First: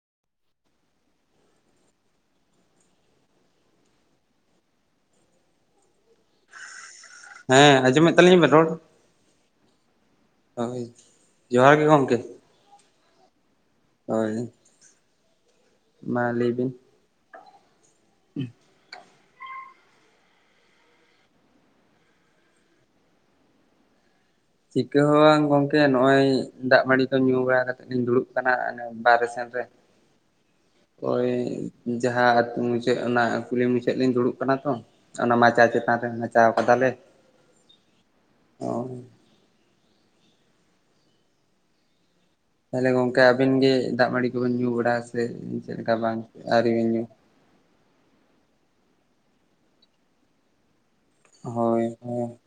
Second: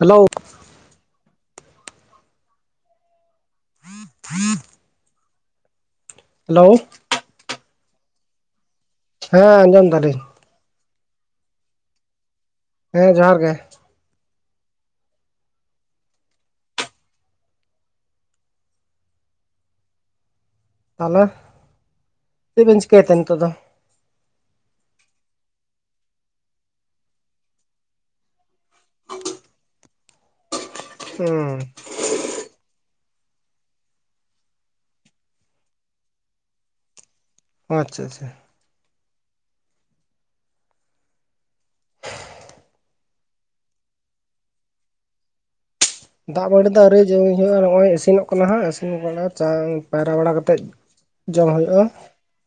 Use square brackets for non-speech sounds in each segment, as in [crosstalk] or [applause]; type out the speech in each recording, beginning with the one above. Hello [inaudible] hello ᱦᱮᱸ ᱟᱸᱡᱚᱢᱮᱫ ᱛᱟᱹᱞᱤᱧ ᱟᱵᱮᱱ ᱨᱚᱲ? ᱦᱮᱸ ᱟᱸᱡᱚᱢ ᱫᱟᱞᱤᱧ᱾ ᱦᱳᱭ ᱡᱚᱦᱟᱨ ᱜᱮ ᱜᱚᱢᱠᱮ᱾ ᱦᱮᱸ ᱡᱚᱦᱟᱨ ᱜᱮ ᱦᱳᱭ ᱢᱟ ᱞᱟᱹᱭ ᱵᱤᱱ [inaudible] ᱛᱟᱦᱚᱞᱮ ᱪᱮᱫ ᱵᱮᱱ ᱪᱤᱠᱟᱹᱭᱛᱮ ᱱᱤᱛᱚᱜ ᱫᱚ? ᱪᱤᱠᱟᱹ ᱦᱚ ᱵᱟᱝ ᱜᱚᱝᱠᱮ ᱱᱚᱜ ᱚᱚᱭ ᱫᱟᱜ ᱢᱟᱲᱤ ᱠᱚ ᱧᱩ ᱵᱟᱲᱟ ᱠᱟᱛᱮᱜ ᱞᱤᱧ ᱫᱩᱲᱩᱵ ᱟᱠᱟᱱᱟ ᱵᱟᱦᱨᱮ ᱥᱮᱫ᱾ [inaudible] [inaudible] ᱳᱭ ᱡᱟᱦᱟᱸ ᱚᱱᱟ ᱠᱩᱞᱤ ᱢᱩᱪᱷᱟᱹᱫ ᱞᱤᱧ ᱫᱩᱲᱩᱵ ᱠᱟᱱᱟ ᱛᱚ ᱚᱱᱟ ᱢᱟᱪᱟᱣ ᱪᱮᱛᱟᱱ ᱨᱮ ᱢᱟᱪᱟᱣ ᱠᱟᱫᱟᱞᱮ᱾ ᱟᱪᱪᱷᱟ ᱟᱪᱪᱷᱟ ᱚ ᱛᱮ ᱜᱚᱝᱠᱮ ᱟᱵᱤᱱ ᱜᱮ ᱫᱟᱜ ᱢᱟᱹᱲᱤ ᱠᱚᱵᱤᱱ ᱧᱩ ᱵᱟᱲᱟ ᱥᱮ ᱪᱮᱫ ᱞᱮᱠᱟ ᱵᱟᱝ ᱫᱟᱜᱢᱟᱹᱲᱤ ᱫᱚ ᱵᱮᱱ ᱟᱹᱣᱨᱤ ᱧᱩ ᱡᱚᱢᱧ ᱦᱩᱭᱩᱜᱼᱟ ᱱᱚᱜᱼᱚᱭ ᱤᱥᱤᱱᱚᱜ ᱠᱟᱱᱟ ᱦᱮ ᱛᱩ ᱚᱱᱟ ᱪᱟᱝ ᱯᱟᱭᱨᱟ ᱵᱟᱲᱟ ᱠᱟᱛᱮᱫ ᱡᱚᱢ ᱦᱩᱭᱩᱜᱼᱟ ᱦᱳᱭ ᱦᱳᱭ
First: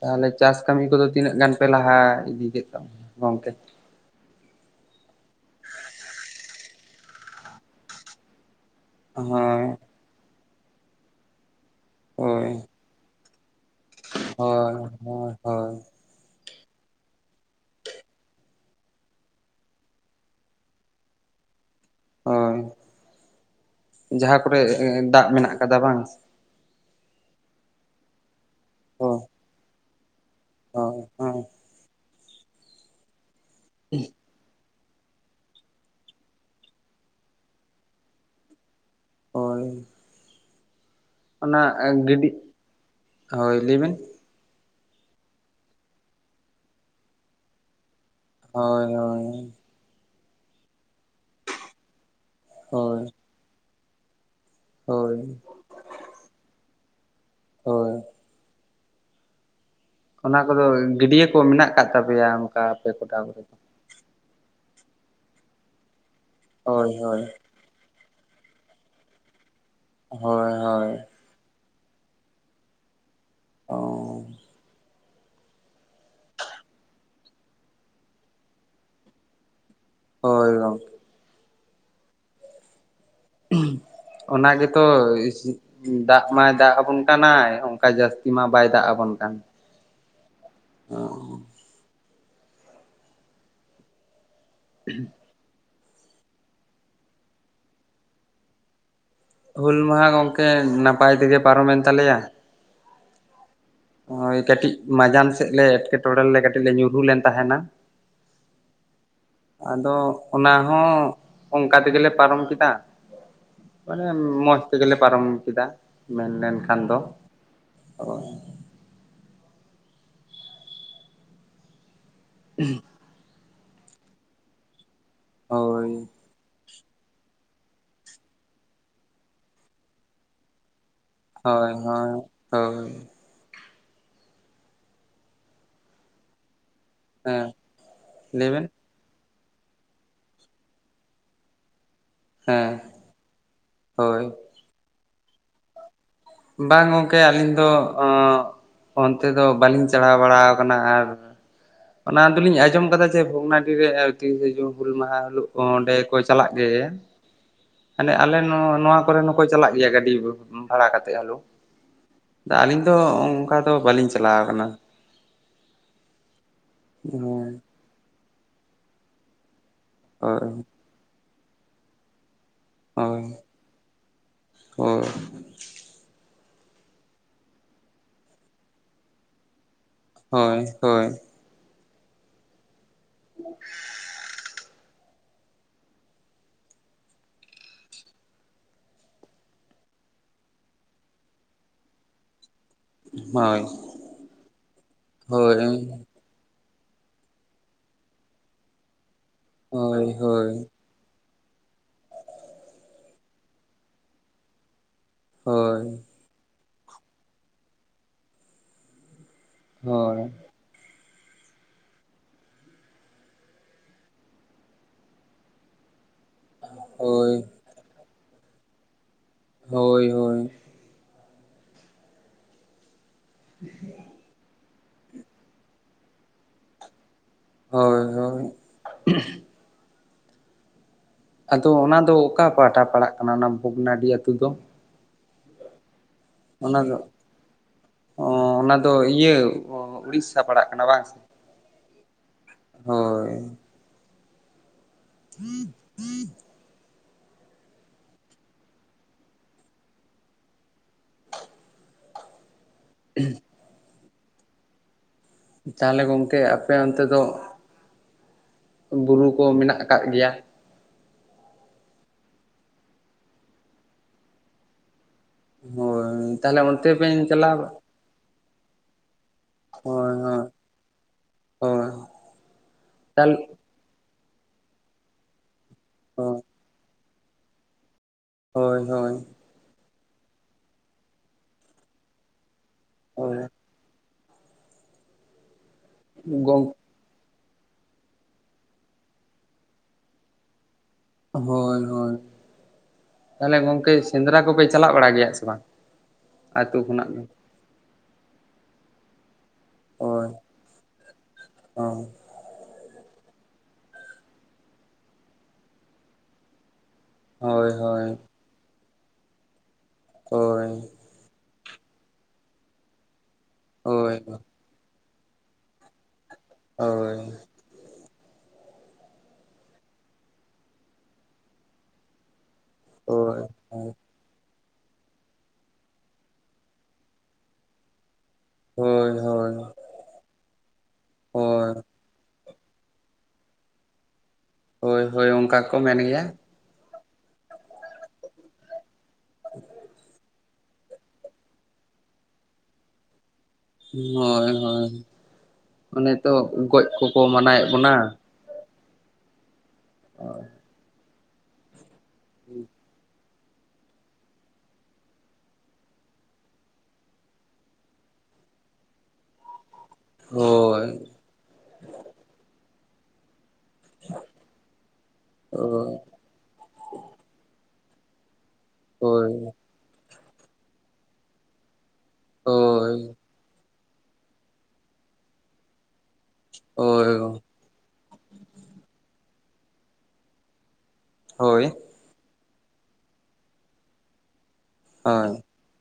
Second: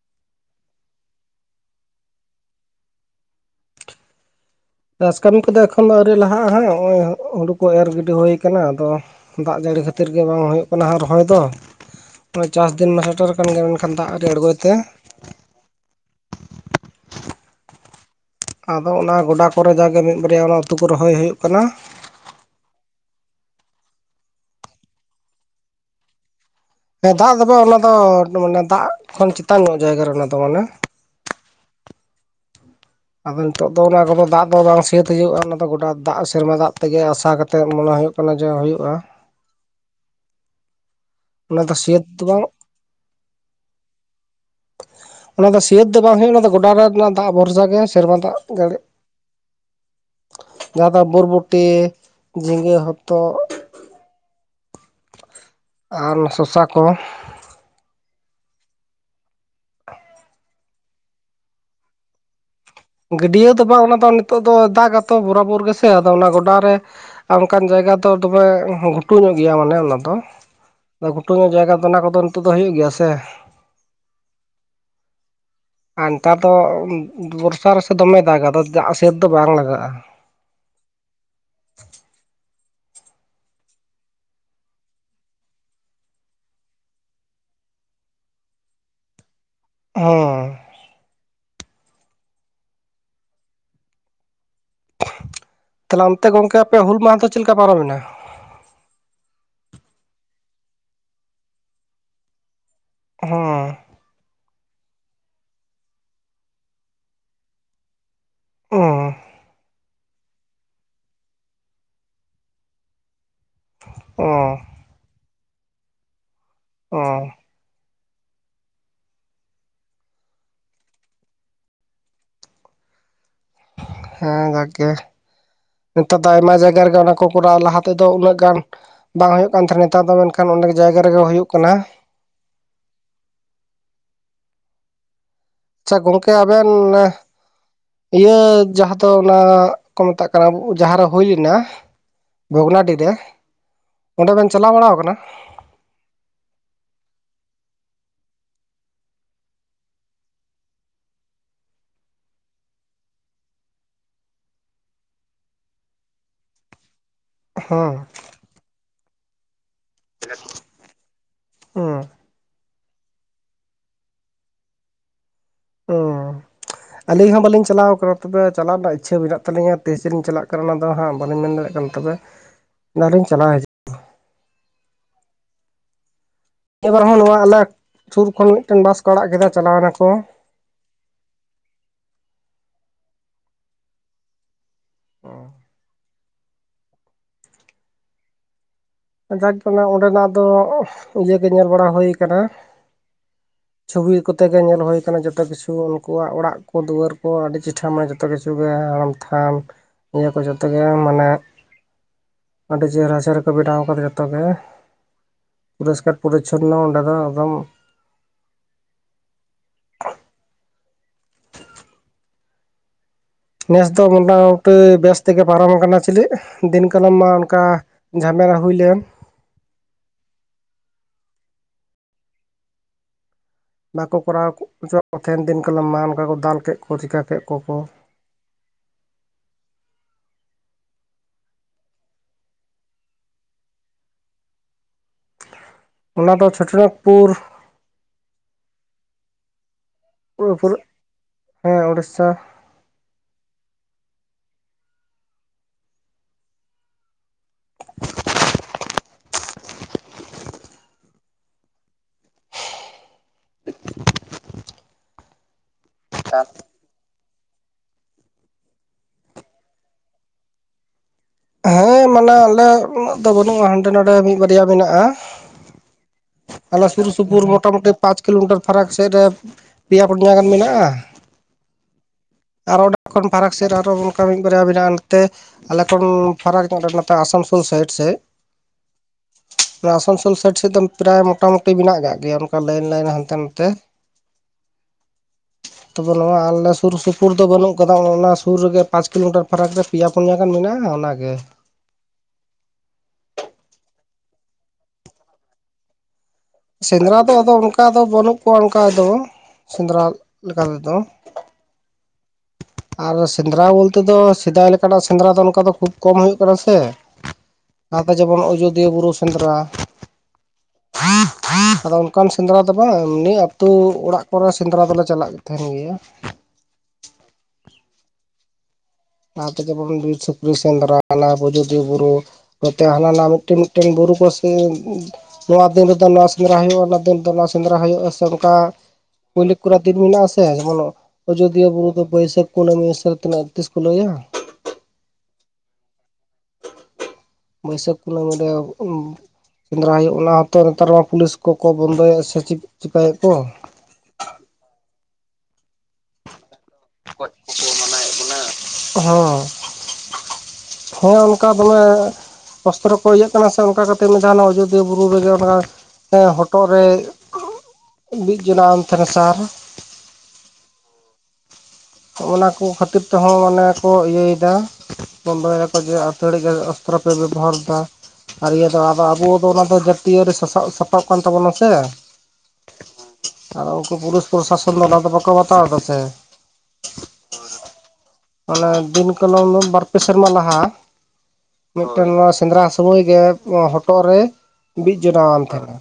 ᱛᱟᱦᱞᱮ ᱪᱟᱥ ᱠᱟᱹᱢᱤ ᱠᱚᱫᱚ ᱛᱤᱱᱟᱹᱜ ᱜᱟᱱ ᱯᱮ ᱞᱟᱦᱟ ᱤᱫᱤ ᱠᱮᱫ ᱛᱟᱵᱱᱟ ᱜᱚᱢᱠᱮ? ᱪᱟᱥ ᱠᱟᱹᱢᱤ ᱠᱚᱫᱚ ᱮᱠᱷᱚᱱ ᱫᱚ ᱟᱣᱨᱤ ᱞᱟᱦᱟᱜᱼᱟ ᱦᱜ ᱱᱚᱜ ᱦᱩᱲᱩ ᱠᱚ ᱮᱨ ᱜᱤᱰᱤ ᱦᱩᱭ ᱟᱠᱟᱱᱟ᱾ ᱟᱫᱚ ᱫᱟᱜ ᱦᱳᱭ ᱡᱟᱹᱲᱤ ᱠᱷᱟᱹᱛᱤᱨ ᱜᱮ ᱵᱟᱝ ᱦᱩᱭᱩᱜ ᱠᱟᱱᱟ ᱦ ᱨᱚᱦᱚᱭ ᱫᱚ ᱦᱳᱭ ᱪᱟᱥ ᱫᱤᱱ ᱢᱟ ᱥᱮᱴᱮᱨ ᱠᱟᱱ ᱜᱮᱭᱟ ᱢᱮᱱᱠᱷᱟᱱ ᱫᱟᱜ ᱟᱹᱣᱨᱤ ᱟᱬᱜᱚᱭ ᱛᱮ ᱦᱳᱭ ᱦᱳᱭ ᱦᱳᱭ ᱟᱫᱚ ᱚᱱᱟ ᱜᱚᱰᱟ ᱠᱚᱨᱮ ᱡᱟᱜᱮ ᱢᱤᱫ ᱵᱟᱨᱭᱟ ᱚᱱᱟ ᱩᱛᱩ ᱠᱚ ᱨᱚᱦᱚᱭ ᱦᱩᱭᱩᱜ ᱠᱟᱱᱟ ᱦᱳᱭ ᱡᱟᱦᱟᱸ ᱠᱚᱨᱮ ᱫᱟᱜ ᱢᱮᱱᱟᱜ ᱠᱟᱫᱟ ᱵᱟᱝ ᱦᱮᱸ ᱫᱟᱜ ᱛᱮᱫᱚ ᱚᱱᱟ ᱫᱚᱟᱱᱮ ᱫᱟᱜ ᱠᱷᱚᱱ ᱪᱮᱛᱟᱱ ᱧᱚᱜ ᱡᱟᱭᱜᱟ ᱨᱮ ᱫᱚ ᱢᱟᱱᱮ ᱦᱳ ᱦᱮᱸ ᱟᱫᱚ ᱱᱤᱛᱚᱜᱜ ᱫᱚ ᱚᱱᱟ ᱠᱚᱫᱚ ᱫᱟᱜ ᱫᱚ ᱵᱟᱝ ᱥᱟᱹᱛ ᱚᱱᱟ ᱜᱚᱴᱟ ᱫᱟᱜ ᱥᱮᱨᱢᱟ ᱫᱟᱜ ᱛᱮᱜᱮ ᱟᱥᱟ ᱠᱟᱛᱮᱜ ᱢᱚᱱᱮ ᱦᱩᱭᱩᱜ ᱠᱟᱱᱟ ᱡᱮ ᱦᱩᱭᱩᱜᱼᱟ [inaudible] ᱦᱳᱭ ᱚᱱᱟ ᱫᱚ ᱥᱟᱹᱛ ᱫᱚ ᱜᱟᱹᱰᱤ ᱵᱟᱝ ᱦᱳᱭ ᱞᱟᱹᱭ ᱵᱮᱱ ᱚᱱᱟ ᱫᱚ ᱥᱤᱭᱟᱹᱟᱹᱛ ᱫᱚ ᱵᱟᱝ ᱦᱩᱭᱩᱜᱼᱟ ᱚᱱᱟ ᱫᱚ ᱜᱚᱰᱟ ᱨᱮᱱᱟᱜ ᱫᱟᱜ ᱵᱷᱚᱨᱥᱟ ᱜᱮ ᱥᱮᱨᱢᱟ ᱫᱟᱜ ᱡᱟᱹᱲᱤ ᱦᱳᱭ ᱦᱳᱭ ᱡᱟᱦᱟᱸ ᱫᱚ ᱵᱩᱨᱵᱚᱴ ᱡᱷᱤᱸᱜᱟᱹ ᱦᱳᱭ ᱦᱚᱛᱚᱫ ᱦᱳᱭ ᱟᱨ ᱚᱱᱟ ᱥᱚᱥᱟ ᱠᱚ ᱦᱳᱭ ᱚᱱᱟ ᱠᱚᱫᱚ ᱜᱟᱹᱰᱭᱟᱹ ᱠᱚ ᱢᱮᱱᱟᱜ ᱟᱠᱟᱫ ᱛᱟᱯᱮᱭᱟ ᱟᱯᱮ ᱴᱚᱴᱷᱟ ᱠᱚᱨᱮ ᱜᱟᱹᱰᱭᱟᱹ ᱫᱚ ᱵᱟᱝ ᱚᱱᱟ ᱫᱚ ᱱᱤᱛᱚᱜ ᱫᱚ ᱫᱟᱜᱟᱛᱚ ᱵᱚᱨᱵᱚᱨ ᱜᱮᱥᱮ ᱟᱫᱚ ᱚᱱᱟ ᱜᱚᱰᱟᱟᱨ ᱨᱮ ᱦᱳᱭ ᱦᱳᱭ ᱚᱱᱠᱟᱱ ᱡᱟᱭᱜᱟ ᱫᱚ ᱫᱚᱢᱮ ᱜᱷᱩᱴᱩ ᱧᱚᱜ ᱜᱮᱭᱟ ᱢᱟᱱᱮ ᱚᱱᱟ ᱫᱚ ᱦᱳᱭ ᱦᱳᱭ ᱜᱷᱩᱴᱩᱝ ᱧᱚᱜ ᱡᱟᱭᱜᱟ ᱫᱚ ᱚᱱᱟ ᱠᱚᱫᱚ ᱱᱤᱛᱚᱜ ᱫᱚ ᱦᱩᱭᱩᱜ ᱜᱮᱭᱟ ᱥᱮ ᱚ-ᱚ ᱟᱨ ᱱᱮᱛᱟᱨ ᱫᱚ ᱵᱚᱨᱥᱟᱨᱮᱥᱮ ᱫᱚᱢᱮ ᱫᱟᱜᱟ ᱫᱟᱜ ᱥᱮᱭᱟᱹᱫ ᱫᱚ ᱵᱟᱝ ᱞᱟᱜᱟᱜᱼᱟ᱾ ᱦᱳᱭ [inaudible] [inaudible] ᱚᱱᱟ ᱜᱮᱛᱚ ᱫᱟᱜ ᱢᱟᱭ ᱫᱟᱜ ᱟᱵᱚᱱ ᱠᱟᱱᱟᱭ ᱚᱱᱠᱟ ᱡᱟᱹᱥᱛᱤ ᱢᱟ ᱵᱟᱭ ᱫᱟᱜ ᱟᱵᱚᱱ ᱚᱱᱠᱟᱱ ᱦᱚᱸ ᱚ [inaudible] ᱛᱟᱦᱞᱮ ᱚᱱᱛᱮ ᱜᱚᱝᱠᱮ ᱟᱯᱮ ᱦᱩᱞ ᱢᱟᱦᱟ ᱫᱚ ᱪᱮᱫᱮ ᱞᱮᱠᱟ ᱯᱟᱨᱚᱢᱮᱱᱟ? ᱦᱩᱞ ᱢᱟᱦᱟ ᱜᱚᱝᱠᱮ ᱱᱟᱯᱟᱭ ᱛᱮᱜᱮ ᱯᱟᱨᱚᱢᱮᱱ ᱛᱟᱞᱮᱭᱟ᱾ ᱦᱚᱸ ᱳᱭ ᱠᱟᱹᱴᱤᱡ ᱢᱟᱡᱟᱱ ᱥᱮᱫ ᱞᱮ ᱮᱸᱴᱠᱮᱴᱚᱬᱮ ᱨᱮ ᱞᱮ ᱠᱟᱹᱴᱤᱡ ᱞᱮ ᱧᱩᱨᱦᱩ ᱞᱮᱱ ᱛᱟᱦᱮᱱᱟ᱾ ᱚ ᱟᱫᱚ ᱚᱱᱟ ᱦᱚᱸ ᱚᱱᱠᱟ ᱛᱮᱜᱮᱞᱮ ᱯᱟᱨᱚᱢ ᱠᱮᱫᱟ᱾ ᱢᱟᱱᱮ ᱚᱸ ᱢᱚᱸᱡᱽ ᱛᱮᱜᱮᱞᱮ ᱯᱟᱨᱚᱢ ᱠᱮᱫᱟ᱾ ᱢᱮᱱᱞᱮᱱ ᱚ ᱚ [inaudible] ᱦᱮᱸ ᱜᱟᱠᱮ ᱦᱳᱭ ᱱᱮᱛᱟᱨ ᱫᱚ ᱟᱭᱢᱟ ᱡᱟᱭᱜᱟ ᱠᱚᱨᱟᱣ ᱞᱟᱦᱟ ᱛᱮᱫᱚ ᱩᱱᱟᱹᱜ ᱜᱟᱱ ᱵᱟᱝ ᱦᱩᱭᱩᱜ ᱠᱟᱱ ᱛᱟᱦᱮᱸᱱᱟ ᱱᱮᱛᱟᱨ ᱫᱚ ᱢᱮᱱᱠᱷᱟᱱ ᱚᱸᱰᱮ ᱦᱳᱭ ᱦᱳᱭ ᱦᱳᱭ ᱟᱪᱪᱷᱟ ᱜᱚᱝᱠᱮ ᱟᱵᱮᱱ ᱦᱮᱸ ᱤᱭᱟᱹ ᱞᱟᱹᱭ ᱵᱮᱱ ᱡᱟᱦᱟᱸ ᱫᱚ ᱚᱱᱟ ᱠᱚ ᱢᱮᱛᱟᱜ ᱠᱟᱱᱟ᱾ ᱡᱟᱦᱟᱸᱨᱮ ᱦᱩᱭ ᱮᱱᱟ ᱦᱮᱸ ᱵᱷᱚᱜᱽᱱᱟᱰᱤ ᱨᱮ ᱦᱳᱭ ᱚᱸᱰᱮ ᱵᱮᱱ ᱪᱟᱞᱟᱣ ᱵᱟᱲᱟ ᱟᱠᱟᱱᱟ? ᱵᱟᱝ ᱜᱚᱝᱠᱮ ᱟᱹᱞᱤᱧ ᱫᱚ ᱩᱸ ᱚᱱᱛᱮ ᱫᱚ ᱵᱟᱹᱞᱤᱧ ᱪᱟᱦᱣ ᱵᱟᱲᱟᱣ ᱠᱟᱱᱟ ᱟᱨ ᱚᱱᱟ ᱫᱚᱞᱤᱧ ᱟᱸᱡᱚᱢ ᱠᱟᱫᱟ ᱡᱮ ᱵᱷᱚᱜᱽᱱᱟᱰᱤ ᱨᱮ ᱛᱤᱨᱤᱥᱮ ᱡᱩᱱ ᱦᱩᱞ ᱢᱟᱦᱟ ᱦᱤᱞᱳᱜ ᱚᱸᱰᱮ ᱠᱚ ᱪᱟᱞᱟᱜ ᱜᱮ ᱛᱮ ᱦᱮᱸ ᱦᱟᱱᱮ ᱟᱞᱮ ᱱᱚᱣᱟ ᱠᱚᱨᱮᱱ ᱦᱚᱸᱠᱚ ᱪᱟᱞᱟᱜ ᱜᱮᱭᱟ ᱜᱟᱹᱰᱤ ᱵᱷᱟᱲᱟ ᱠᱟᱛᱮ ᱛᱮ ᱦᱮᱸ ᱟᱹᱞᱤᱧ ᱫᱚ ᱚᱱᱠᱟ ᱫᱚ ᱵᱟᱹᱞᱤᱧ ᱪᱟᱞᱟᱣ ᱠᱟᱱᱟ᱾ ᱚᱸ ᱟᱹᱞᱤᱧ ᱦᱚᱸ ᱦᱮᱸ ᱵᱟᱹᱞᱤᱧ ᱪᱟᱞᱟᱣ ᱠᱟᱱᱟ ᱛᱚᱵᱮ ᱪᱟᱞᱟᱜᱣ ᱨᱮᱱᱟᱜ ᱤᱪᱪᱷᱟᱹ ᱢᱮᱱᱟᱜ ᱛᱟᱹᱞᱤᱧᱟ ᱛᱮᱥᱮᱫ ᱞᱤᱧ ᱪᱟᱞᱟᱜ ᱦᱳᱭ ᱠᱟᱱᱟ ᱚᱱᱟ ᱫᱚ ᱦᱟᱸᱜ ᱵᱟᱹᱞᱤᱧ ᱢᱮᱱ ᱫᱟᱲᱮᱭᱟᱜ ᱠᱟᱱᱟ᱾ ᱛᱚᱵᱮ ᱦᱳᱭ ᱚᱱᱟᱤᱧ ᱪᱟᱞᱟᱣ ᱦᱤᱡᱩᱜᱼᱟ᱾ ᱦᱳᱭ ᱮᱵᱟᱨ ᱦᱚᱸ ᱱᱚᱣᱟ ᱟᱞᱮ ᱥᱩᱨ ᱠᱷᱚᱱ ᱢᱤᱫᱴᱮᱱ ᱵᱟᱥ ᱟᱲᱟᱜ ᱠᱮᱫᱟ ᱪᱟᱞᱟᱣ ᱮᱱᱟ᱾ ᱦᱳᱭ ᱦᱳᱭ [unintelligible] ᱡᱟᱠᱜᱮ ᱚᱸᱰᱮᱱᱟᱜ ᱫᱚ ᱤᱭᱟᱹᱜᱮ ᱧᱮᱞ ᱵᱟᱲᱟ ᱦᱩᱭ ᱠᱟᱱᱟ᱾ ᱪᱷᱚᱵᱤ ᱠᱚᱛᱮ ᱜᱮ ᱧᱮᱞ ᱦᱩᱭᱩᱭᱟᱠᱱ ᱦᱳᱭ ᱡᱚᱛᱚ ᱦᱳᱭ ᱠᱤᱪᱷᱩ ᱩᱱᱠᱩᱣᱟᱜ ᱚᱲᱟᱜ ᱠᱩ ᱫᱩᱣᱟᱹᱨ ᱠᱚ ᱟᱹᱰᱤ ᱪᱤᱴᱷᱟᱹ ᱢᱟ ᱡᱚᱛᱚ ᱠᱤᱪᱷᱩᱜ ᱜᱮ ᱦᱟᱲᱟᱢ ᱛᱷᱟᱱ ᱦᱳᱭ ᱦᱳᱭ ᱱᱤᱭᱟᱹ ᱠᱚ ᱦᱳᱭ ᱡᱚᱛᱚᱜᱮ ᱢᱟᱱᱮ ᱟᱹᱰᱤ ᱪᱮᱦᱨᱟ ᱪᱮᱦᱨᱟ ᱠᱚ ᱵᱮᱱᱟᱣ ᱠᱟᱫᱟ ᱡᱚᱛᱚ ᱜᱮ ᱦᱳᱭ ᱯᱩᱨᱚᱥᱠᱟᱨ ᱯᱚᱨᱤᱪᱪᱷᱤ ᱱᱚ ᱚᱰᱮᱸ ᱟᱫᱚᱢ ᱦᱳᱭ ᱱᱮᱥ ᱫᱚ ᱢᱚᱴᱟᱢᱩᱴᱤ ᱵᱮᱥ ᱛᱮᱜᱮ ᱯᱟᱨᱚᱢ ᱟᱠᱟᱱᱟ᱾ ᱪᱤᱞᱮᱫ ᱫᱤᱱ ᱠᱟᱞᱢ ᱢᱟ ᱚᱱᱠᱟ ᱡᱷᱟᱢᱮᱲᱟ ᱦᱩᱭ ᱞᱮᱱ ᱦᱳᱭ ᱦᱳᱭ ᱵᱟᱠᱚ ᱠᱚᱨᱟᱣ ᱠᱩ ᱦᱚᱪᱩᱭᱟᱫ ᱠᱚ ᱛᱟᱦᱮᱱ ᱢᱟ ᱫᱤᱱ ᱠᱟᱞᱚᱢ ᱢᱟ ᱚᱱᱠᱟ ᱠᱚ ᱫᱟᱞ ᱠᱮᱫ ᱠᱚ ᱪᱤᱠᱟᱹ ᱦᱳᱭ ᱦᱳᱭ ᱟᱫᱚ ᱚᱱᱟ ᱫᱚ ᱚᱠᱟ ᱯᱟᱦᱴᱟ ᱯᱟᱲᱟᱜ ᱠᱟᱱᱟ ᱚᱱᱟ ᱵᱷᱚᱜᱽᱱᱟᱰᱤ ᱟᱹᱛᱩ ᱫᱚ ᱫᱚ ᱚᱱᱟ ᱫᱚ ᱪᱷᱳᱴᱳᱱᱟᱜᱽᱯᱩᱨ ᱚᱱᱟ ᱫᱚ ᱤᱭᱟᱹ ᱩᱲᱤᱥᱥᱟ ᱯᱟᱲᱟᱜ ᱯᱩᱨ ᱠᱟᱱᱟ ᱵᱟᱝ ᱥᱮ ᱦᱮᱸ ᱩᱲᱤᱥᱥᱟ ᱦᱳᱭ [unintelligible] [unintelligible] ᱛᱟᱦᱚᱞᱮ ᱜᱚᱝᱠᱮ ᱟᱯᱮ ᱚᱱᱛᱮ ᱫᱚ ᱵᱩᱨᱩ ᱠᱚ ᱢᱮᱱᱟᱜ ᱟᱠᱟᱜ ᱜᱮᱭᱟ? ᱦᱮᱸ ᱢᱟᱱᱮ ᱟᱞᱮ ᱩᱱ ᱫᱚ ᱵᱟᱹᱱᱩᱜᱼᱟ᱾ ᱦᱟᱸᱰᱮ ᱱᱟᱰᱮ ᱢᱤᱫ ᱵᱟᱨᱭᱟ ᱢᱮᱱᱟᱜᱼᱟ᱾ ᱦᱳᱭ ᱛᱟᱦᱚᱞᱮ ᱟᱞᱮ ᱚᱱᱛᱮ ᱥᱩᱨ ᱵᱮᱱ ᱥᱩᱯᱩᱨ ᱪᱟᱞᱟᱣ ᱢᱳᱚᱴᱟᱢᱩᱴᱤ ᱯᱟᱸᱪ ᱠᱤᱞᱳᱢᱤᱴᱟᱨ ᱯᱷᱟᱨᱟᱠ ᱥᱮᱫ ᱨᱮ ᱯᱮᱭᱟ ᱦᱳᱭ ᱯᱩᱱᱭᱟ ᱦᱳᱭ ᱜᱟᱱ ᱢᱮᱱᱟᱜᱼᱟ᱾ ᱦᱳᱭ ᱟᱨᱚ ᱚᱸᱰᱮ ᱠᱷᱚᱱ ᱛᱟᱦᱚᱞᱮ ᱯᱷᱟᱨᱟᱠ ᱥᱮᱫ ᱟᱨᱚ ᱵᱚᱱ ᱠᱟ ᱢᱤᱫ ᱵᱟᱨᱭᱟ ᱢᱤᱱᱟᱜ ᱱᱛᱮ ᱟᱞᱮ ᱠᱷᱚᱱ [unintelligible] ᱱᱚᱛᱮ ᱟᱥᱟᱱᱥᱳᱞ ᱥᱟᱭᱤᱰ ᱥᱮᱡ ᱦᱳᱭ ᱦᱳᱭ ᱚᱱᱟ ᱟᱥᱟᱱᱥᱳᱞ ᱥᱟᱭᱤᱰ ᱥᱮᱫ ᱫᱚ ᱯᱨᱟᱭ ᱢᱚᱴᱟᱢᱩᱴᱤ ᱢᱮᱱᱟᱜ ᱠᱟᱜ ᱜᱮᱭᱟ ᱚᱱᱠᱟ ᱞᱟᱭᱤᱱ ᱞᱟᱭᱤᱱ ᱦᱟᱱᱛᱮ ᱦᱳᱭ ᱱᱟᱛᱮ ᱛᱚᱵᱮ ᱱᱚᱣᱟ ᱜᱚᱝ ᱟᱞᱮ ᱥᱩᱨ ᱥᱩᱯ ᱯᱩᱨ ᱫᱚ ᱵᱟᱹᱱᱩᱜ ᱟᱠᱟᱫᱟ ᱚᱱᱟ ᱥᱩᱨ ᱨᱮᱜᱮ ᱯᱟᱸᱪ ᱠᱤᱞᱳᱢᱤᱴᱟᱨ ᱯᱷᱟᱨᱟᱠ ᱨᱮ ᱯᱮᱭᱟ ᱯᱩᱱᱭᱟ ᱜᱟᱱ ᱢᱮᱱᱟᱜᱼᱟ ᱚᱱᱟ ᱦᱳᱭ ᱦᱳᱭ ᱛᱟᱦᱚᱞᱮ ᱜᱚᱝᱠᱮ ᱥᱮᱸᱫᱽᱨᱟ ᱠᱚᱯᱮ ᱪᱟᱞᱟᱜ ᱵᱟᱲᱟ ᱜᱮᱭᱟ ᱥᱮ ᱵᱟᱝ ᱟᱹᱛᱩ ᱠᱷᱚᱱᱟᱜ ᱥᱮᱸᱫᱽᱨᱟ ᱜᱮ ᱫᱚ ᱟᱫᱚ ᱚᱱᱠᱟ ᱫᱚ ᱵᱟᱹᱱᱩᱜ ᱠᱚᱣᱟ ᱚᱱᱠᱟ ᱫᱚ ᱥᱮᱸᱫᱽᱨᱟ ᱦᱳᱭ ᱞᱮᱠᱟ ᱛᱮᱫᱚ ᱦᱳᱭ ᱟᱨ ᱥᱮᱸᱫᱽᱨᱟ ᱵᱚᱞᱛᱮ ᱫᱚ ᱥᱮᱫᱟᱭ ᱞᱮᱠᱟᱱᱟᱜ ᱥᱮᱸᱫᱽᱨᱟ ᱫᱚ ᱚᱱᱠᱟ ᱫᱚ ᱠᱷᱩᱵ ᱠᱚᱢ ᱦᱩᱭᱩᱜ ᱠᱟᱱᱟ ᱥᱮ ᱦᱳᱭ ᱦᱳᱭ ᱮᱣ ᱵᱩᱨᱩ ᱥᱮᱸᱫᱽᱨᱟ ᱦᱳᱭ ᱟᱫᱚ ᱚᱱᱠᱟᱱ ᱥᱮᱸᱫᱽᱨᱟ ᱫᱚ ᱵᱟᱝ ᱮᱢᱱ ᱟᱹᱛᱩ ᱦᱳᱭ ᱦᱳᱭ ᱚᱲᱟᱜ ᱠᱚᱨᱮ ᱥᱮᱸᱫᱽᱨᱟ ᱫᱚᱞᱮ ᱪᱟᱞᱟᱜ ᱛᱟᱦᱮᱱ ᱜᱮᱭᱟ ᱦᱳᱭ ᱚᱱᱟᱛᱮ ᱡᱮᱢᱚᱱ ᱵᱤᱨ ᱥᱩᱠᱨᱤ ᱥᱮᱱᱫᱽᱚᱨᱟ ᱚᱱᱟ ᱟᱡᱳᱫᱤᱭᱟᱹ ᱵᱩᱨᱩ ᱛᱮ ᱦᱟᱱᱟ ᱦᱳᱭ ᱦᱳᱭ ᱢᱤᱫᱴᱮᱱ ᱢᱤᱫᱴᱮᱱ ᱵᱩᱨᱩ ᱠᱚ ᱱᱚᱣᱟ ᱫᱤᱱ ᱨᱮᱫᱚ ᱱᱚᱣᱟ ᱥᱮᱸᱫᱽᱨᱟ ᱦᱩᱭᱩᱜᱼᱟ ᱚᱱᱟ ᱫᱤᱱ ᱨᱮᱫᱚ ᱱᱚᱣᱟ ᱥᱮᱸᱫᱽᱨᱟ ᱦᱩᱭᱩᱜᱼᱟ ᱥᱮ ᱜᱚᱴᱟ ᱦᱳᱭ ᱢᱚᱞᱤᱠ ᱠᱚᱨᱟ ᱫᱤᱱ ᱢᱮᱱᱟᱜ ᱟᱥᱮ ᱡᱮᱢᱚᱱ ᱟᱡᱚᱫᱤᱭᱟᱹ ᱦᱳᱭ ᱵᱩᱨᱩ ᱫᱚ ᱵᱟᱹᱭᱥᱟᱹᱠᱷ ᱠᱩᱱᱟᱹᱢᱤ ᱥᱟᱨ ᱛᱤᱱᱟᱹᱜ ᱛᱤᱥ ᱠᱚ ᱞᱟᱹᱭᱟ ᱦᱳᱭ ᱦᱳᱭ ᱚᱱᱠᱟᱠᱚ ᱢᱮᱱ ᱜᱮᱭᱟ ᱵᱟᱹᱭᱥᱟᱹᱠᱷ ᱠᱩᱱᱟᱹᱢᱤᱨᱮ ᱥᱮᱸᱫᱽᱨᱟ ᱦᱩᱭᱩᱜ ᱚᱱᱟ ᱛᱚ ᱱᱮᱛᱟᱨ ᱢᱟ ᱯᱩᱞᱤᱥ ᱠᱚᱠᱚ ᱵᱚᱱᱫᱚᱭᱮᱫ ᱥᱮ ᱪᱮᱤᱠᱟᱭᱮᱫ ᱠᱚ ᱦᱳᱭ ᱦᱳᱭ ᱚᱱᱮᱛᱚ ᱜᱚᱡ ᱠᱚᱠᱚ ᱢᱟᱱᱟᱣᱭᱮᱫ ᱵᱚᱱᱟ ᱦᱚᱸ ᱦᱳ [inaudible] ᱦᱮᱸ ᱚᱱᱠᱟ ᱫᱚᱢᱮ ᱚᱥᱛᱨᱚ ᱠᱚ ᱤᱭᱟᱹᱜ ᱠᱟᱱᱟ ᱥᱮ ᱚᱱᱠᱟ ᱠᱟᱛᱮᱫ ᱢᱤᱫ ᱫᱷᱟᱣ ᱟᱡᱚᱫᱤᱭᱟᱹ ᱵᱩᱨᱩ ᱨᱮᱜᱮ ᱚᱱᱟ ᱦᱚᱴᱚᱜ ᱨᱮ ᱢᱤᱫ ᱡᱚᱱᱟᱢ ᱛᱟᱦᱮᱱᱟ ᱥᱟᱨ ᱦᱳᱭ ᱚᱱᱟ ᱠᱚ ᱠᱷᱟᱹᱛᱤᱨ ᱛᱮᱦᱚᱸ ᱢᱟᱱᱮ ᱠᱚ ᱤᱭᱟᱹᱭᱮᱫᱟ ᱵᱚᱱᱫᱚᱭᱮᱫᱟ ᱦᱳᱭ ᱡᱮ ᱟᱹᱛᱷᱟᱹᱲᱤ ᱚᱥᱛᱨᱚ ᱯᱮ ᱵᱮᱵᱚᱦᱟᱨ ᱫᱟ ᱟᱨ ᱤᱭᱟᱹ ᱫᱚ ᱟᱵᱚ ᱦᱳᱭ ᱫᱚ ᱚᱱᱟ ᱡᱟᱹᱛᱤᱭᱟᱹᱨᱤ ᱥᱟ ᱥᱟᱯᱟᱵ ᱠᱟᱱ ᱛᱟᱵᱚᱱᱟ ᱥᱮ ᱦᱳᱭ ᱟᱨ ᱩᱱᱠᱩ ᱯᱩᱞᱤᱥ ᱯᱨᱚᱥᱟᱥᱚᱱ ᱫᱚ ᱚᱱᱟ ᱫᱚ ᱵᱟᱠᱚ ᱵᱟᱛᱟᱣ ᱮᱫᱟ ᱥᱮ ᱳᱭ ᱢᱟᱱᱮ ᱫᱤᱱ ᱠᱟᱞᱚᱢ ᱫᱚ ᱵᱟᱨᱯᱮ ᱥᱮᱨᱢᱟ ᱞᱟᱦᱟ ᱦᱳᱭ ᱢᱤᱫᱴᱮᱱ ᱱᱚᱣᱟ ᱥᱮᱸᱫᱽᱨᱟ ᱥᱚᱢᱚᱭ ᱜᱮ ᱦᱚᱴᱚᱜ ᱨᱮ ᱵᱤᱫ ᱦᱳᱭ ᱡᱚᱱᱟᱣᱟᱱ ᱛᱟᱸᱦᱮᱱᱟ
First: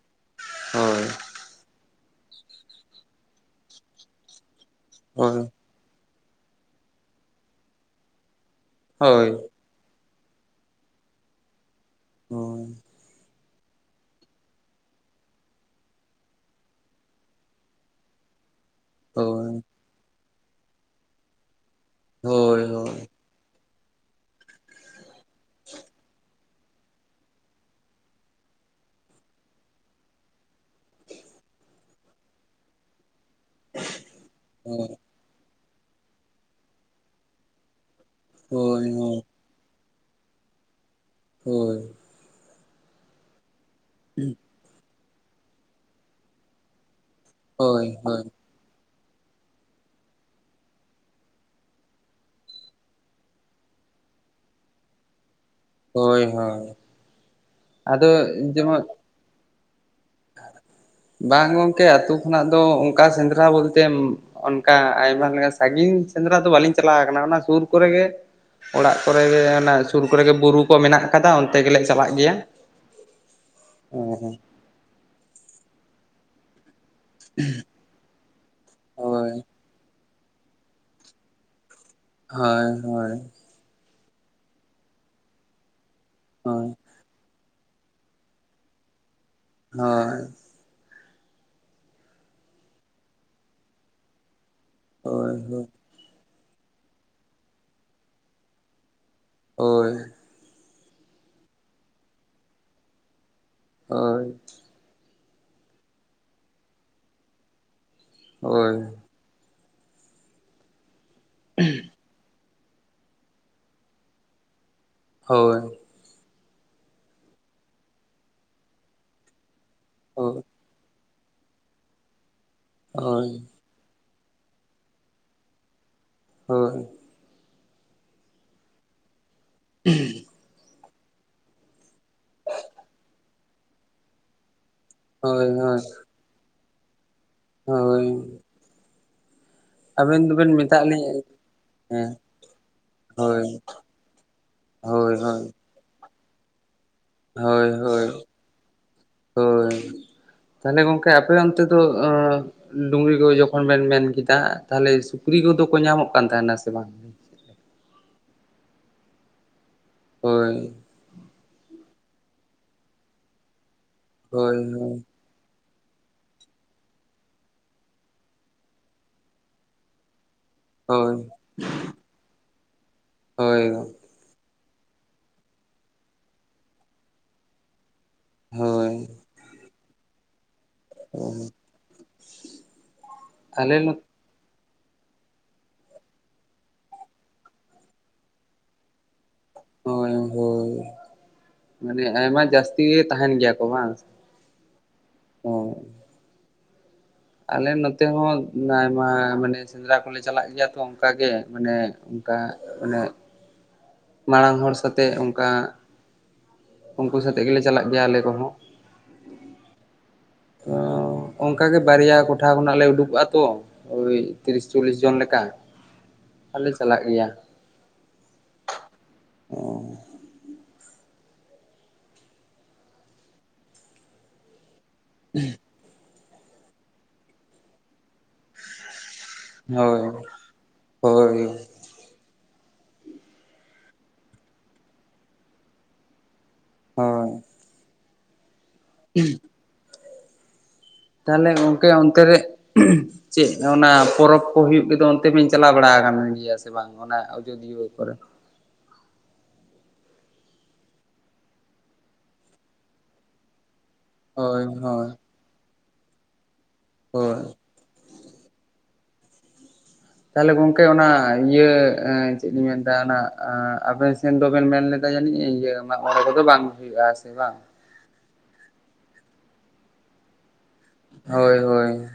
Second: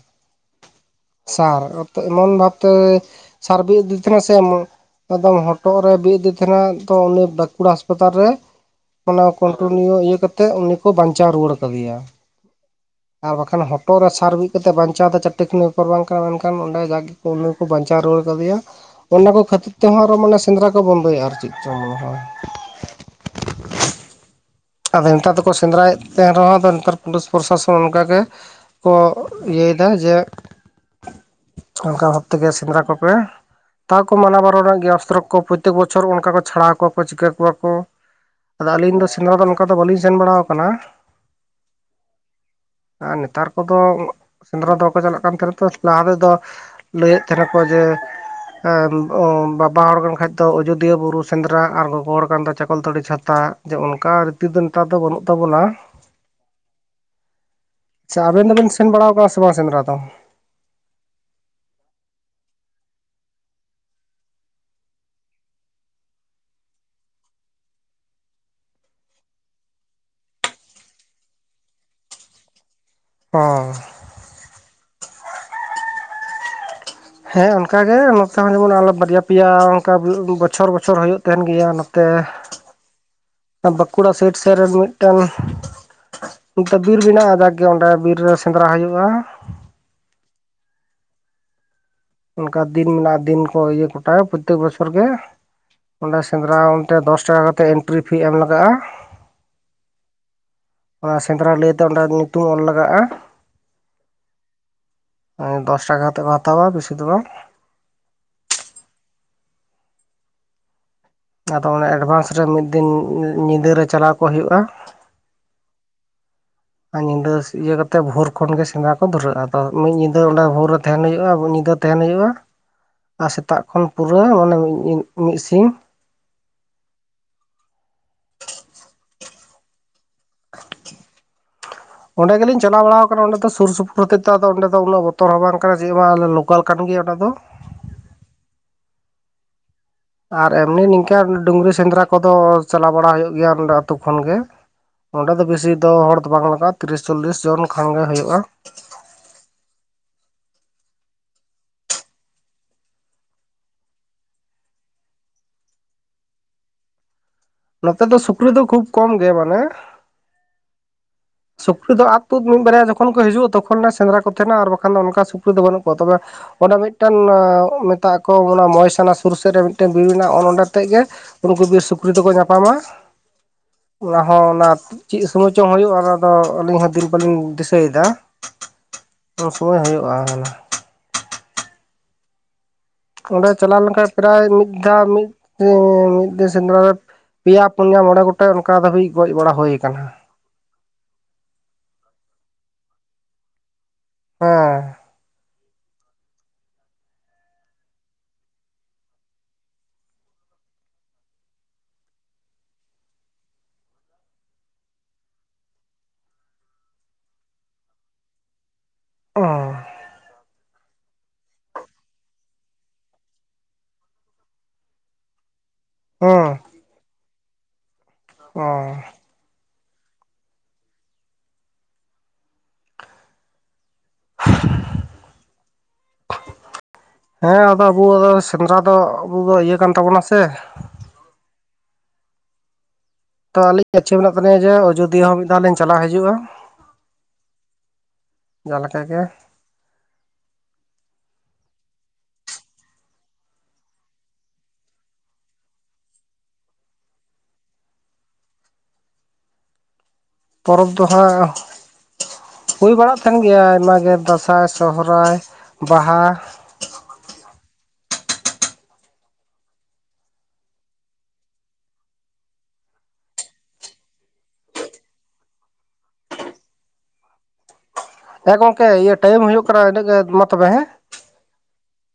ᱦᱳᱭ ᱥᱟᱨ ᱮᱢᱚᱱ ᱵᱷᱟᱵᱛᱮ ᱥᱟᱨ ᱵᱤᱫ ᱫᱤ ᱛᱟᱦᱮᱱᱟ ᱥᱮ ᱮᱠᱫᱚᱢ ᱦᱳᱭ ᱦᱚᱴᱚᱜ ᱨᱮ ᱵᱤᱫ ᱫᱤ ᱱᱟ ᱛᱚ ᱩᱱᱤ ᱵᱟᱸᱠᱩᱲᱟ ᱦᱟᱸᱥᱯᱟᱛᱟᱞ ᱨᱮ ᱦᱳᱭ ᱚᱱᱟ ᱠᱚᱱᱴᱤᱱᱤᱭ ᱤᱭᱟᱹ ᱠᱟᱛᱮ ᱩᱱᱤ ᱠᱚ ᱵᱟᱧᱪᱟᱣ ᱨᱩᱣᱟᱹᱲ ᱟᱠᱟᱫᱮᱭᱟ ᱦᱳᱭ ᱟᱨ ᱮᱠᱷᱟᱱ ᱦᱚᱴᱚᱜ ᱨᱮ ᱥᱟᱨ ᱵᱤᱫ ᱠᱟᱛᱮᱫ ᱵᱟᱧᱪᱟᱣ ᱫᱚ ᱪᱟᱴᱴᱤ ᱠᱷᱟᱱᱤ ᱵᱮᱯᱟᱨ ᱵᱟᱝ ᱠᱟᱱᱟ ᱢᱮᱱᱠᱷᱟᱱ ᱚᱸᱰᱮ ᱡᱟᱜ ᱩᱱ ᱠᱚ ᱵᱟᱧᱪᱟᱣ ᱨᱩᱭᱣᱟᱹᱲ ᱟᱠᱟᱫᱮᱭᱟ ᱦᱳᱭ ᱚᱱᱟ ᱠᱚ ᱦᱳᱭ ᱠᱷᱟᱹᱛᱤᱨ ᱛᱮᱦᱚᱸ ᱟᱨᱚ ᱢᱟᱱᱮ ᱥᱮᱸᱫᱽᱨᱟ ᱠᱚ ᱵᱚᱱᱫᱚᱭᱟ ᱟᱨ ᱪᱮᱫ ᱪᱚᱝ ᱦᱚᱭ ᱦᱳᱭ ᱦᱳᱭ ᱟᱫᱚ ᱱᱮᱛᱟᱨ ᱫᱚᱠᱚ ᱥᱮᱸᱫᱽᱨᱟᱭᱮᱫ ᱛᱟᱦᱮᱱ ᱨᱮᱦᱚᱸ ᱫᱚ ᱱᱮᱛᱟᱨ ᱯᱩᱞᱤᱥ ᱯᱨᱚᱨᱚᱥᱟᱥᱚᱱ ᱚᱱᱠᱟᱜ ᱜᱮ ᱠᱚ ᱤᱭᱟᱹᱭᱮᱫᱟ ᱡᱮ ᱚᱱᱠᱟ ᱵᱷᱟᱵ ᱛᱮᱜᱮ ᱥᱮᱸᱫᱽᱨᱟ ᱠᱚᱯᱮ ᱛᱟᱣᱠᱚ ᱢᱟᱱᱟᱣ ᱵᱟᱨᱚ ᱨᱮᱱᱟᱜ ᱜᱮᱭᱟ ᱚᱥᱛᱨᱚ ᱯᱨᱚᱛᱛᱮᱠ ᱵᱚᱪᱷᱚᱨ ᱚᱱᱠᱟ ᱠᱚ ᱪᱷᱟᱲᱟᱣ ᱠᱚᱣᱟ ᱠᱚ ᱪᱤᱠᱟᱹ ᱠᱚᱣᱟ ᱠᱚ ᱟᱫᱚ ᱦᱳᱭ ᱟᱞᱤᱧ ᱫᱚ ᱥᱮᱸᱫᱽᱨᱟ ᱫᱚ ᱚᱱᱠᱟ ᱫᱚ ᱵᱟᱹᱞᱤᱧ ᱥᱮᱱ ᱵᱟᱲᱟ ᱟᱠᱟᱱᱟ ᱦᱳᱭ ᱟᱨ ᱱᱮᱛᱟᱨ ᱠᱚᱫᱚ ᱥᱮᱸᱫᱽᱨᱟ ᱫᱚ ᱵᱟᱠᱚ ᱪᱟᱞᱟᱜ ᱠᱟᱱ ᱛᱟᱦᱮᱸᱱᱟ ᱛᱚ ᱞᱟᱦᱟ ᱛᱮᱫ ᱫᱚ ᱞᱟᱹᱭᱮᱫ ᱛᱟᱦᱮᱱᱟᱠᱚ ᱡᱮ ᱦᱳᱭ ᱵᱟᱵᱟ ᱦᱚᱲ ᱠᱟᱱ ᱠᱷᱟᱡ ᱫᱚ ᱟᱡᱚᱫᱤᱭᱟᱹ ᱵᱩᱨᱩ ᱥᱮᱸᱫᱽᱨᱟ ᱟᱨ ᱜᱚᱜᱚ ᱦᱚᱲ ᱠᱟᱱ ᱫᱚ ᱪᱟᱠᱚᱞᱛᱟᱹᱲᱤ ᱪᱷᱟᱛᱟ ᱡᱮ ᱚᱱᱠᱟ ᱛᱤ ᱫᱚ ᱱᱮᱛᱟᱨ ᱫᱚ ᱵᱩᱜᱫᱟ ᱵᱚᱞᱟ ᱦᱳᱭ ᱦᱳᱭ ᱟᱫᱚ ᱟᱪᱪᱷᱟ ᱟᱵᱮᱱ ᱫᱚᱵᱮᱱ ᱡᱮᱢᱚᱱ ᱥᱮᱱ ᱵᱟᱲᱟᱣ ᱠᱟᱱᱟ ᱥᱮ ᱵᱟᱝ ᱥᱮᱸᱫᱽᱨᱟ ᱫᱚ [inaudible] ᱵᱟᱝ ᱜᱚᱝᱠᱮ ᱟᱹᱛᱩ ᱠᱷᱚᱱᱟᱜ ᱫᱚ ᱚᱱᱠᱟ ᱥᱮᱸᱫᱽᱨᱟ ᱵᱚᱞᱛᱮ ᱚᱱᱠᱟ ᱟᱭᱢᱟ ᱞᱮᱠᱟ ᱥᱟᱺᱜᱤᱧ ᱧ ᱥᱮᱫᱽᱨᱟ ᱫᱚ ᱵᱟᱞᱤᱧ ᱪᱟᱞᱟᱣ ᱠᱟᱱᱟ ᱚᱱᱟ ᱥᱩᱨ ᱠᱚᱨᱮ ᱜᱮ ᱚᱲᱟᱜ ᱠᱚᱨᱮᱜᱮ ᱚᱱᱟ ᱥᱩᱨ ᱠᱚᱨᱮᱜᱮ ᱵᱩᱨᱩ ᱠᱚ ᱢᱮᱱᱟᱜ ᱠᱟᱫᱟ ᱚᱱᱛᱮ ᱜᱮᱞᱮ ᱪᱟᱞᱟᱜ ᱜᱮᱭᱟ ᱚ ᱦᱮᱸ ᱦᱮᱸ ᱦᱮᱸ ᱚᱱᱠᱟᱜᱮ ᱱᱚᱛᱮ ᱦᱚᱸ ᱡᱮᱢᱚᱱ ᱟᱞᱚ ᱵᱟᱨᱭᱟ ᱦᱳᱭ ᱯᱮᱭᱟ ᱚᱱᱠᱟ ᱵᱚᱪᱷᱚᱨ ᱵᱚᱪᱷᱚᱨ ᱦᱩᱭᱩᱜ ᱛᱟᱦᱮᱱ ᱜᱮᱭᱟ᱾ ᱦᱳᱭ ᱦᱳᱭ ᱵᱟᱸᱠᱩᱲᱟ ᱥᱟᱭᱤᱴ ᱥᱮᱫ ᱨᱮᱱ ᱦᱳᱭ ᱢᱤᱫᱴᱮᱱ ᱵᱤᱨ ᱢᱮᱱᱟᱜᱼᱟ ᱡᱟᱜ ᱜᱮ ᱚᱸᱰᱮ ᱵᱤᱨ ᱨᱮ ᱥᱮᱸᱫᱽᱨᱟ ᱦᱩᱭᱩᱜᱼᱟ ᱦᱳᱭ ᱚᱱᱠᱟ ᱫᱤᱱ ᱢᱮᱱᱟᱜᱼᱟ ᱫᱤᱱ ᱠᱚ ᱤᱭᱟᱹ ᱠᱚᱴᱟᱭᱟ ᱯᱨᱚᱛᱛᱮᱠ ᱵᱚᱪᱷᱚᱨ ᱜᱮ ᱦᱳᱭ ᱚᱸᱰᱮ ᱥᱮᱸᱫᱽᱨᱟ ᱚᱱᱛᱮ ᱫᱚᱥ ᱴᱟᱠᱟ ᱠᱟᱛᱮᱫ ᱮᱱᱴᱨᱤ ᱯᱷᱤ ᱮᱢ ᱞᱟᱜᱟᱜᱼᱟ᱾ ᱦᱳᱭ ᱚᱱᱟ ᱥᱮᱸᱫᱽᱨᱟ ᱞᱟᱹᱭᱛᱮ ᱚᱸᱰᱮ ᱧᱩᱛᱩᱢ ᱚᱞ ᱞᱟᱜᱟᱜᱼᱟ᱾ ᱦᱳᱭ ᱫᱚᱥ ᱴᱟᱠᱟ ᱠᱟᱛᱮᱫ ᱠᱚ ᱦᱟᱛᱟᱣᱟ ᱵᱮᱥᱤ ᱫᱚ ᱵᱟᱝ ᱦᱳᱭ ᱟᱫᱚ ᱚᱱᱟ ᱮᱰᱵᱷᱟᱱᱥ ᱨᱮ ᱢᱤᱫ ᱫᱤᱱ ᱧᱤᱫᱟᱹᱨᱮ ᱪᱟᱞᱟᱣ ᱠᱚ ᱦᱩᱭᱩᱜᱼᱟ᱾ ᱦᱳᱭ ᱟᱨ ᱧᱤᱫᱟᱹ ᱤᱭᱟᱹ ᱠᱟᱛᱮ ᱵᱷᱳᱨ ᱠᱷᱚᱱᱜ ᱜᱮ ᱥᱮᱸᱫᱽᱨᱟ ᱠᱚ ᱫᱷᱩᱨᱟᱹᱜᱼᱟ ᱟᱫᱚ ᱢᱤᱫ ᱧᱤᱫᱟᱹ ᱦᱳᱭ ᱚᱸᱰᱮ ᱵᱷᱳᱨ ᱨᱮ ᱛᱟᱦᱮᱱ ᱦᱩᱭᱩᱜᱼᱟ᱾ ᱧᱤᱫᱟᱹ ᱛᱟᱦᱮᱱ ᱦᱩᱭᱩᱜᱼᱟ ᱟᱨ ᱥᱮᱛᱟᱜ ᱠᱷᱚᱱ ᱯᱩᱨᱟᱹ ᱢᱟᱱᱮ ᱢᱤᱫ ᱢᱤᱫ ᱥᱤᱧ ᱦᱳᱭ [unintelligible] ᱚᱸᱰᱮ ᱜᱮᱞᱤᱧ ᱪᱟᱞᱟᱣ ᱵᱟᱲ ᱠᱟᱱᱟ ᱚᱸᱰᱮ ᱫᱚ ᱥᱩᱨᱼ ᱥᱩᱯᱩᱨ ᱦᱚᱛᱮ ᱫᱚ ᱚᱸ ᱫᱚ ᱩᱱᱟᱹᱜ ᱵᱚᱛᱚᱨ ᱦᱚᱸ ᱦᱳᱭ ᱵᱟᱝ ᱠᱟᱱᱟ ᱦᱳᱭ ᱪᱮᱫ ᱢᱟ ᱟᱮ ᱞᱳᱠᱟᱞ ᱠᱟᱱ ᱜᱮᱭᱟ ᱚᱱᱟ ᱫᱚ ᱦᱳᱭ ᱟᱵᱮᱱ ᱟᱨ ᱫᱚᱵᱮᱱ ᱮᱢᱱᱤ ᱢᱮᱛᱟᱜ ᱱᱤᱝᱠᱟᱹ ᱞᱤᱧᱟᱹ ᱰᱩᱝᱨᱤ ᱥᱮᱸᱫᱽᱨᱟ ᱦᱮᱸ ᱠᱚᱫᱚ ᱪᱟᱞᱟᱣ ᱵᱟᱲᱟ ᱦᱩᱭᱩᱜ ᱦᱳᱭ ᱜᱮᱭᱟ ᱟᱹᱛᱩ ᱠᱷᱚᱱ ᱜᱮ ᱦᱳᱭ ᱚᱸᱰᱮ ᱫᱚ ᱦᱳᱭ ᱵᱮᱥᱤ ᱫᱚ ᱦᱚᱲ ᱫᱚ ᱵᱟᱝ ᱞᱟᱜᱟᱜ ᱛᱤᱨᱤᱥ ᱪᱚᱞᱞᱤᱥ ᱡᱚᱱ ᱦᱳᱭ ᱠᱷᱚᱱ ᱜᱮ ᱦᱳᱭ ᱦᱩᱭᱩᱜᱼᱟ᱾ ᱛᱟᱦᱞᱮ ᱜᱚᱝᱠᱮ ᱟᱯᱮ ᱚᱱᱛᱮ ᱫᱚ ᱰᱩᱝᱨᱤ ᱜᱚᱜᱚ ᱡᱚᱠᱷᱚᱱ ᱵᱮᱱ ᱢᱮᱱ ᱠᱮᱫᱟ ᱛᱟᱦᱚᱞᱮ ᱥᱩᱠᱨᱤ ᱫᱚᱠᱚ ᱧᱟᱢᱚᱜ ᱠᱟᱱ ᱛᱟᱦᱮᱱᱟ ᱥᱮ ᱵᱟᱝ ᱱᱚᱛᱮ ᱫᱚ ᱥᱩᱠᱨᱤ ᱫᱚ ᱠᱷᱩᱵ ᱠᱚᱢ ᱜᱮ ᱢᱟᱱᱮ ᱦᱳᱭ ᱥᱩᱠᱨᱤ ᱫᱚ ᱟᱫ ᱛᱩᱫ ᱢᱤᱫ ᱵᱟᱨᱭᱟ ᱡᱚᱠᱷᱚᱱ ᱠᱚ ᱦᱤᱡᱩᱜᱼᱟ ᱛᱚᱠᱷᱚᱱᱮ ᱥᱮᱸᱫᱽᱨᱟ ᱠᱚ ᱛᱟᱦᱮᱱᱟ ᱦᱳᱭ ᱟᱨ ᱵᱟᱠᱷᱟᱱ ᱫᱚ ᱚᱱᱠᱟ ᱥᱩᱠᱨᱤ ᱫᱚ ᱵᱟᱹᱱᱩᱜ ᱠᱚᱣᱟ ᱛᱚᱵᱮ ᱚᱸᱰᱮ ᱢᱤᱫᱴᱟᱝ ᱢᱮᱛᱟᱜ ᱠᱚ ᱚᱱᱟ ᱢᱚᱭᱥᱟᱱᱟ ᱥᱩᱨ ᱥᱮᱫ ᱨᱮ ᱢᱤᱫᱴᱟᱝ ᱵᱤᱨ ᱦᱮᱱᱟ ᱟᱛᱮᱫ ᱜᱮ ᱦᱳᱭ ᱩᱱᱠᱩ ᱵᱤᱨ ᱥᱩᱠᱨᱤ ᱫᱚᱠᱚ ᱧᱟᱯᱟᱢᱟ ᱦᱳᱭ ᱚᱱᱟ ᱦᱚᱸ ᱚᱱᱟ ᱪᱮᱫ ᱥᱚᱢᱚᱭ ᱪᱚᱝ ᱦᱩᱭᱩᱜᱼᱟ ᱚᱱᱟᱫᱚ ᱟᱹᱞᱤᱧ ᱦᱚᱸ ᱫᱤᱱ ᱵᱟᱞᱤᱧ ᱫᱤᱥᱟᱹᱭᱮᱫᱟ ᱦᱳᱭ ᱩᱱ ᱥᱚᱢᱚᱭ ᱦᱩᱭᱩᱜᱼᱟ ᱦᱮᱸ ᱚᱸᱰᱮ ᱪᱟᱞᱟᱣ ᱞᱮᱱᱠᱟᱱᱡ ᱯᱨᱟᱭ ᱢᱤᱫ ᱢᱤᱫ ᱫᱷᱟ ᱢᱤᱫ ᱢᱤᱫ ᱫᱤᱱ ᱥᱮᱸᱫᱽᱨᱟ ᱨᱮ ᱯᱮᱭᱟ ᱯᱩᱱᱭᱟ ᱢᱚᱬᱮ ᱜᱚᱴᱮᱡ ᱚᱱᱠᱟ ᱫᱚ ᱦᱩᱭ ᱜᱚᱡ ᱵᱟᱲᱟ ᱦᱩᱭ ᱟᱠᱟᱱᱟ ᱦᱳᱭ ᱦᱳᱭ ᱢᱟᱱᱮ ᱟᱭᱢᱟ ᱡᱟᱹᱥᱛᱤ ᱛᱟᱦᱮᱱ ᱜᱮᱭᱟ ᱠᱚ ᱵᱟᱝ ᱦᱮᱸ ᱦᱚᱸ ᱟᱞᱮ ᱱᱚᱛᱮ ᱦᱚᱸ ᱟᱭᱢᱟ ᱢᱟᱱᱮ ᱥᱮᱸᱫᱽᱨᱟ ᱠᱚᱞᱮ ᱪᱟᱞᱟᱜ ᱜᱮᱭᱟ ᱛᱚ ᱚᱱᱠᱟᱜᱮ ᱢᱟᱱᱮ ᱚᱱᱠᱟ ᱮ ᱢᱟᱲᱟᱝ ᱦᱚᱲ ᱥᱟᱛᱮᱜ ᱚᱱᱠᱟ ᱩᱱᱠᱩ ᱥᱟᱛᱮᱜ ᱜᱮᱞᱮ ᱪᱟᱞᱟᱜ ᱜᱮᱭᱟ ᱟᱞᱮ ᱠᱚᱦᱚᱸ ᱚ ᱚ ᱚᱱᱠᱟᱜᱮ ᱵᱟᱨᱭᱟ ᱠᱚᱴᱷᱟ ᱠᱷᱚᱱᱟᱜ ᱞᱮ ᱩᱰᱩᱠᱚᱜᱼᱟ ᱛᱚ ᱳᱭ ᱛᱤᱨᱤᱥ ᱪᱚᱞᱞᱤᱥ ᱡᱚᱱ ᱞᱮᱠᱟ᱾ ᱟᱞᱮ ᱪᱟᱞᱟᱜ ᱜᱮᱭᱟ᱾ ᱚ ᱦᱮᱸ ᱦᱮᱸ ᱟᱫᱚ ᱟᱵᱚ ᱥᱮᱸᱫᱽᱨᱟ ᱫᱚ ᱟᱵᱚ ᱫᱚ ᱤᱭᱟᱹ ᱠᱟᱱ ᱦᱳᱭ ᱛᱟᱵᱚᱱᱟ ᱥᱮ ᱦᱳᱭ ᱛᱚ ᱟᱹᱞᱤᱧ-ᱟ ᱤᱪᱟᱹ ᱢᱮᱱᱟᱜ ᱛᱟᱹᱤᱧᱟ ᱡᱮ ᱟᱡᱚᱫᱫᱤᱭᱟᱹ ᱦᱚᱸ ᱢᱤᱫ ᱫᱷᱟᱣ ᱞᱤᱧ ᱪᱟᱟᱜᱣ ᱦᱤᱡᱩᱜᱼᱟ᱾ ᱦᱳᱭ ᱡᱟ ᱞᱮᱠᱟᱜᱮ ᱛᱟᱦᱚᱞᱮ ᱜᱚᱝᱠᱮ ᱚᱱᱛᱮ ᱨᱮ ᱪᱮᱫ ᱚᱱᱟ ᱯᱚᱨᱚᱵᱽ ᱠᱚ ᱦᱩᱭᱩᱜ ᱛᱚ ᱚᱱᱛᱮ ᱢᱟᱧ ᱪᱟᱞᱟᱣ ᱵᱟᱲᱟ ᱜᱤᱭᱟᱹᱮ ᱵᱟᱝ ᱚᱱᱟ ᱟᱡᱽᱫᱤᱭᱟᱹ ᱠᱚᱨᱮ [inaudible] ᱯᱚᱨᱚᱵᱽ ᱫᱚᱦᱟᱸᱜ ᱦᱩᱭ ᱵᱟᱲᱟᱜ ᱛᱟᱦᱮᱱ ᱜᱮᱭᱟ᱾ ᱟᱭᱢᱟ ᱟᱜ ᱦᱳᱭ ᱫᱟᱸᱥᱟᱭ, ᱦᱳᱭ ᱥᱚᱦᱟᱨᱟᱭ, ᱵᱟᱦᱟ ᱦᱳᱭ ᱛᱟᱦᱞᱮ ᱜᱚᱝᱠᱮ ᱚᱱᱟ ᱤᱭᱟᱹ ᱪᱮᱫ ᱤᱧ ᱢᱮᱱᱫᱟ ᱚᱱᱟ ᱟᱵᱮᱱ ᱥᱮᱱ ᱫᱚᱵᱮᱱ ᱢᱮᱱ ᱞᱮᱫᱟ᱾ ᱡᱟᱹᱱᱤᱡ ᱤᱭᱟᱹ ᱢᱟᱜ ᱢᱬᱮ ᱠᱚᱫᱚ ᱵᱟᱝ ᱦᱩᱭᱩᱜᱼᱟ ᱥᱮ ᱵᱟᱝ ᱦᱮᱸ ᱜᱚᱝᱠᱮ ᱤᱭᱟᱹ ᱴᱟᱭᱤᱢ ᱦᱩᱭᱩᱜ ᱠᱟᱱᱟ ᱤᱱᱟᱹᱜ ᱜᱮ ᱢᱟ ᱛᱚᱵᱮ ᱦᱮᱸ ᱦᱳᱭ ᱦᱳᱭ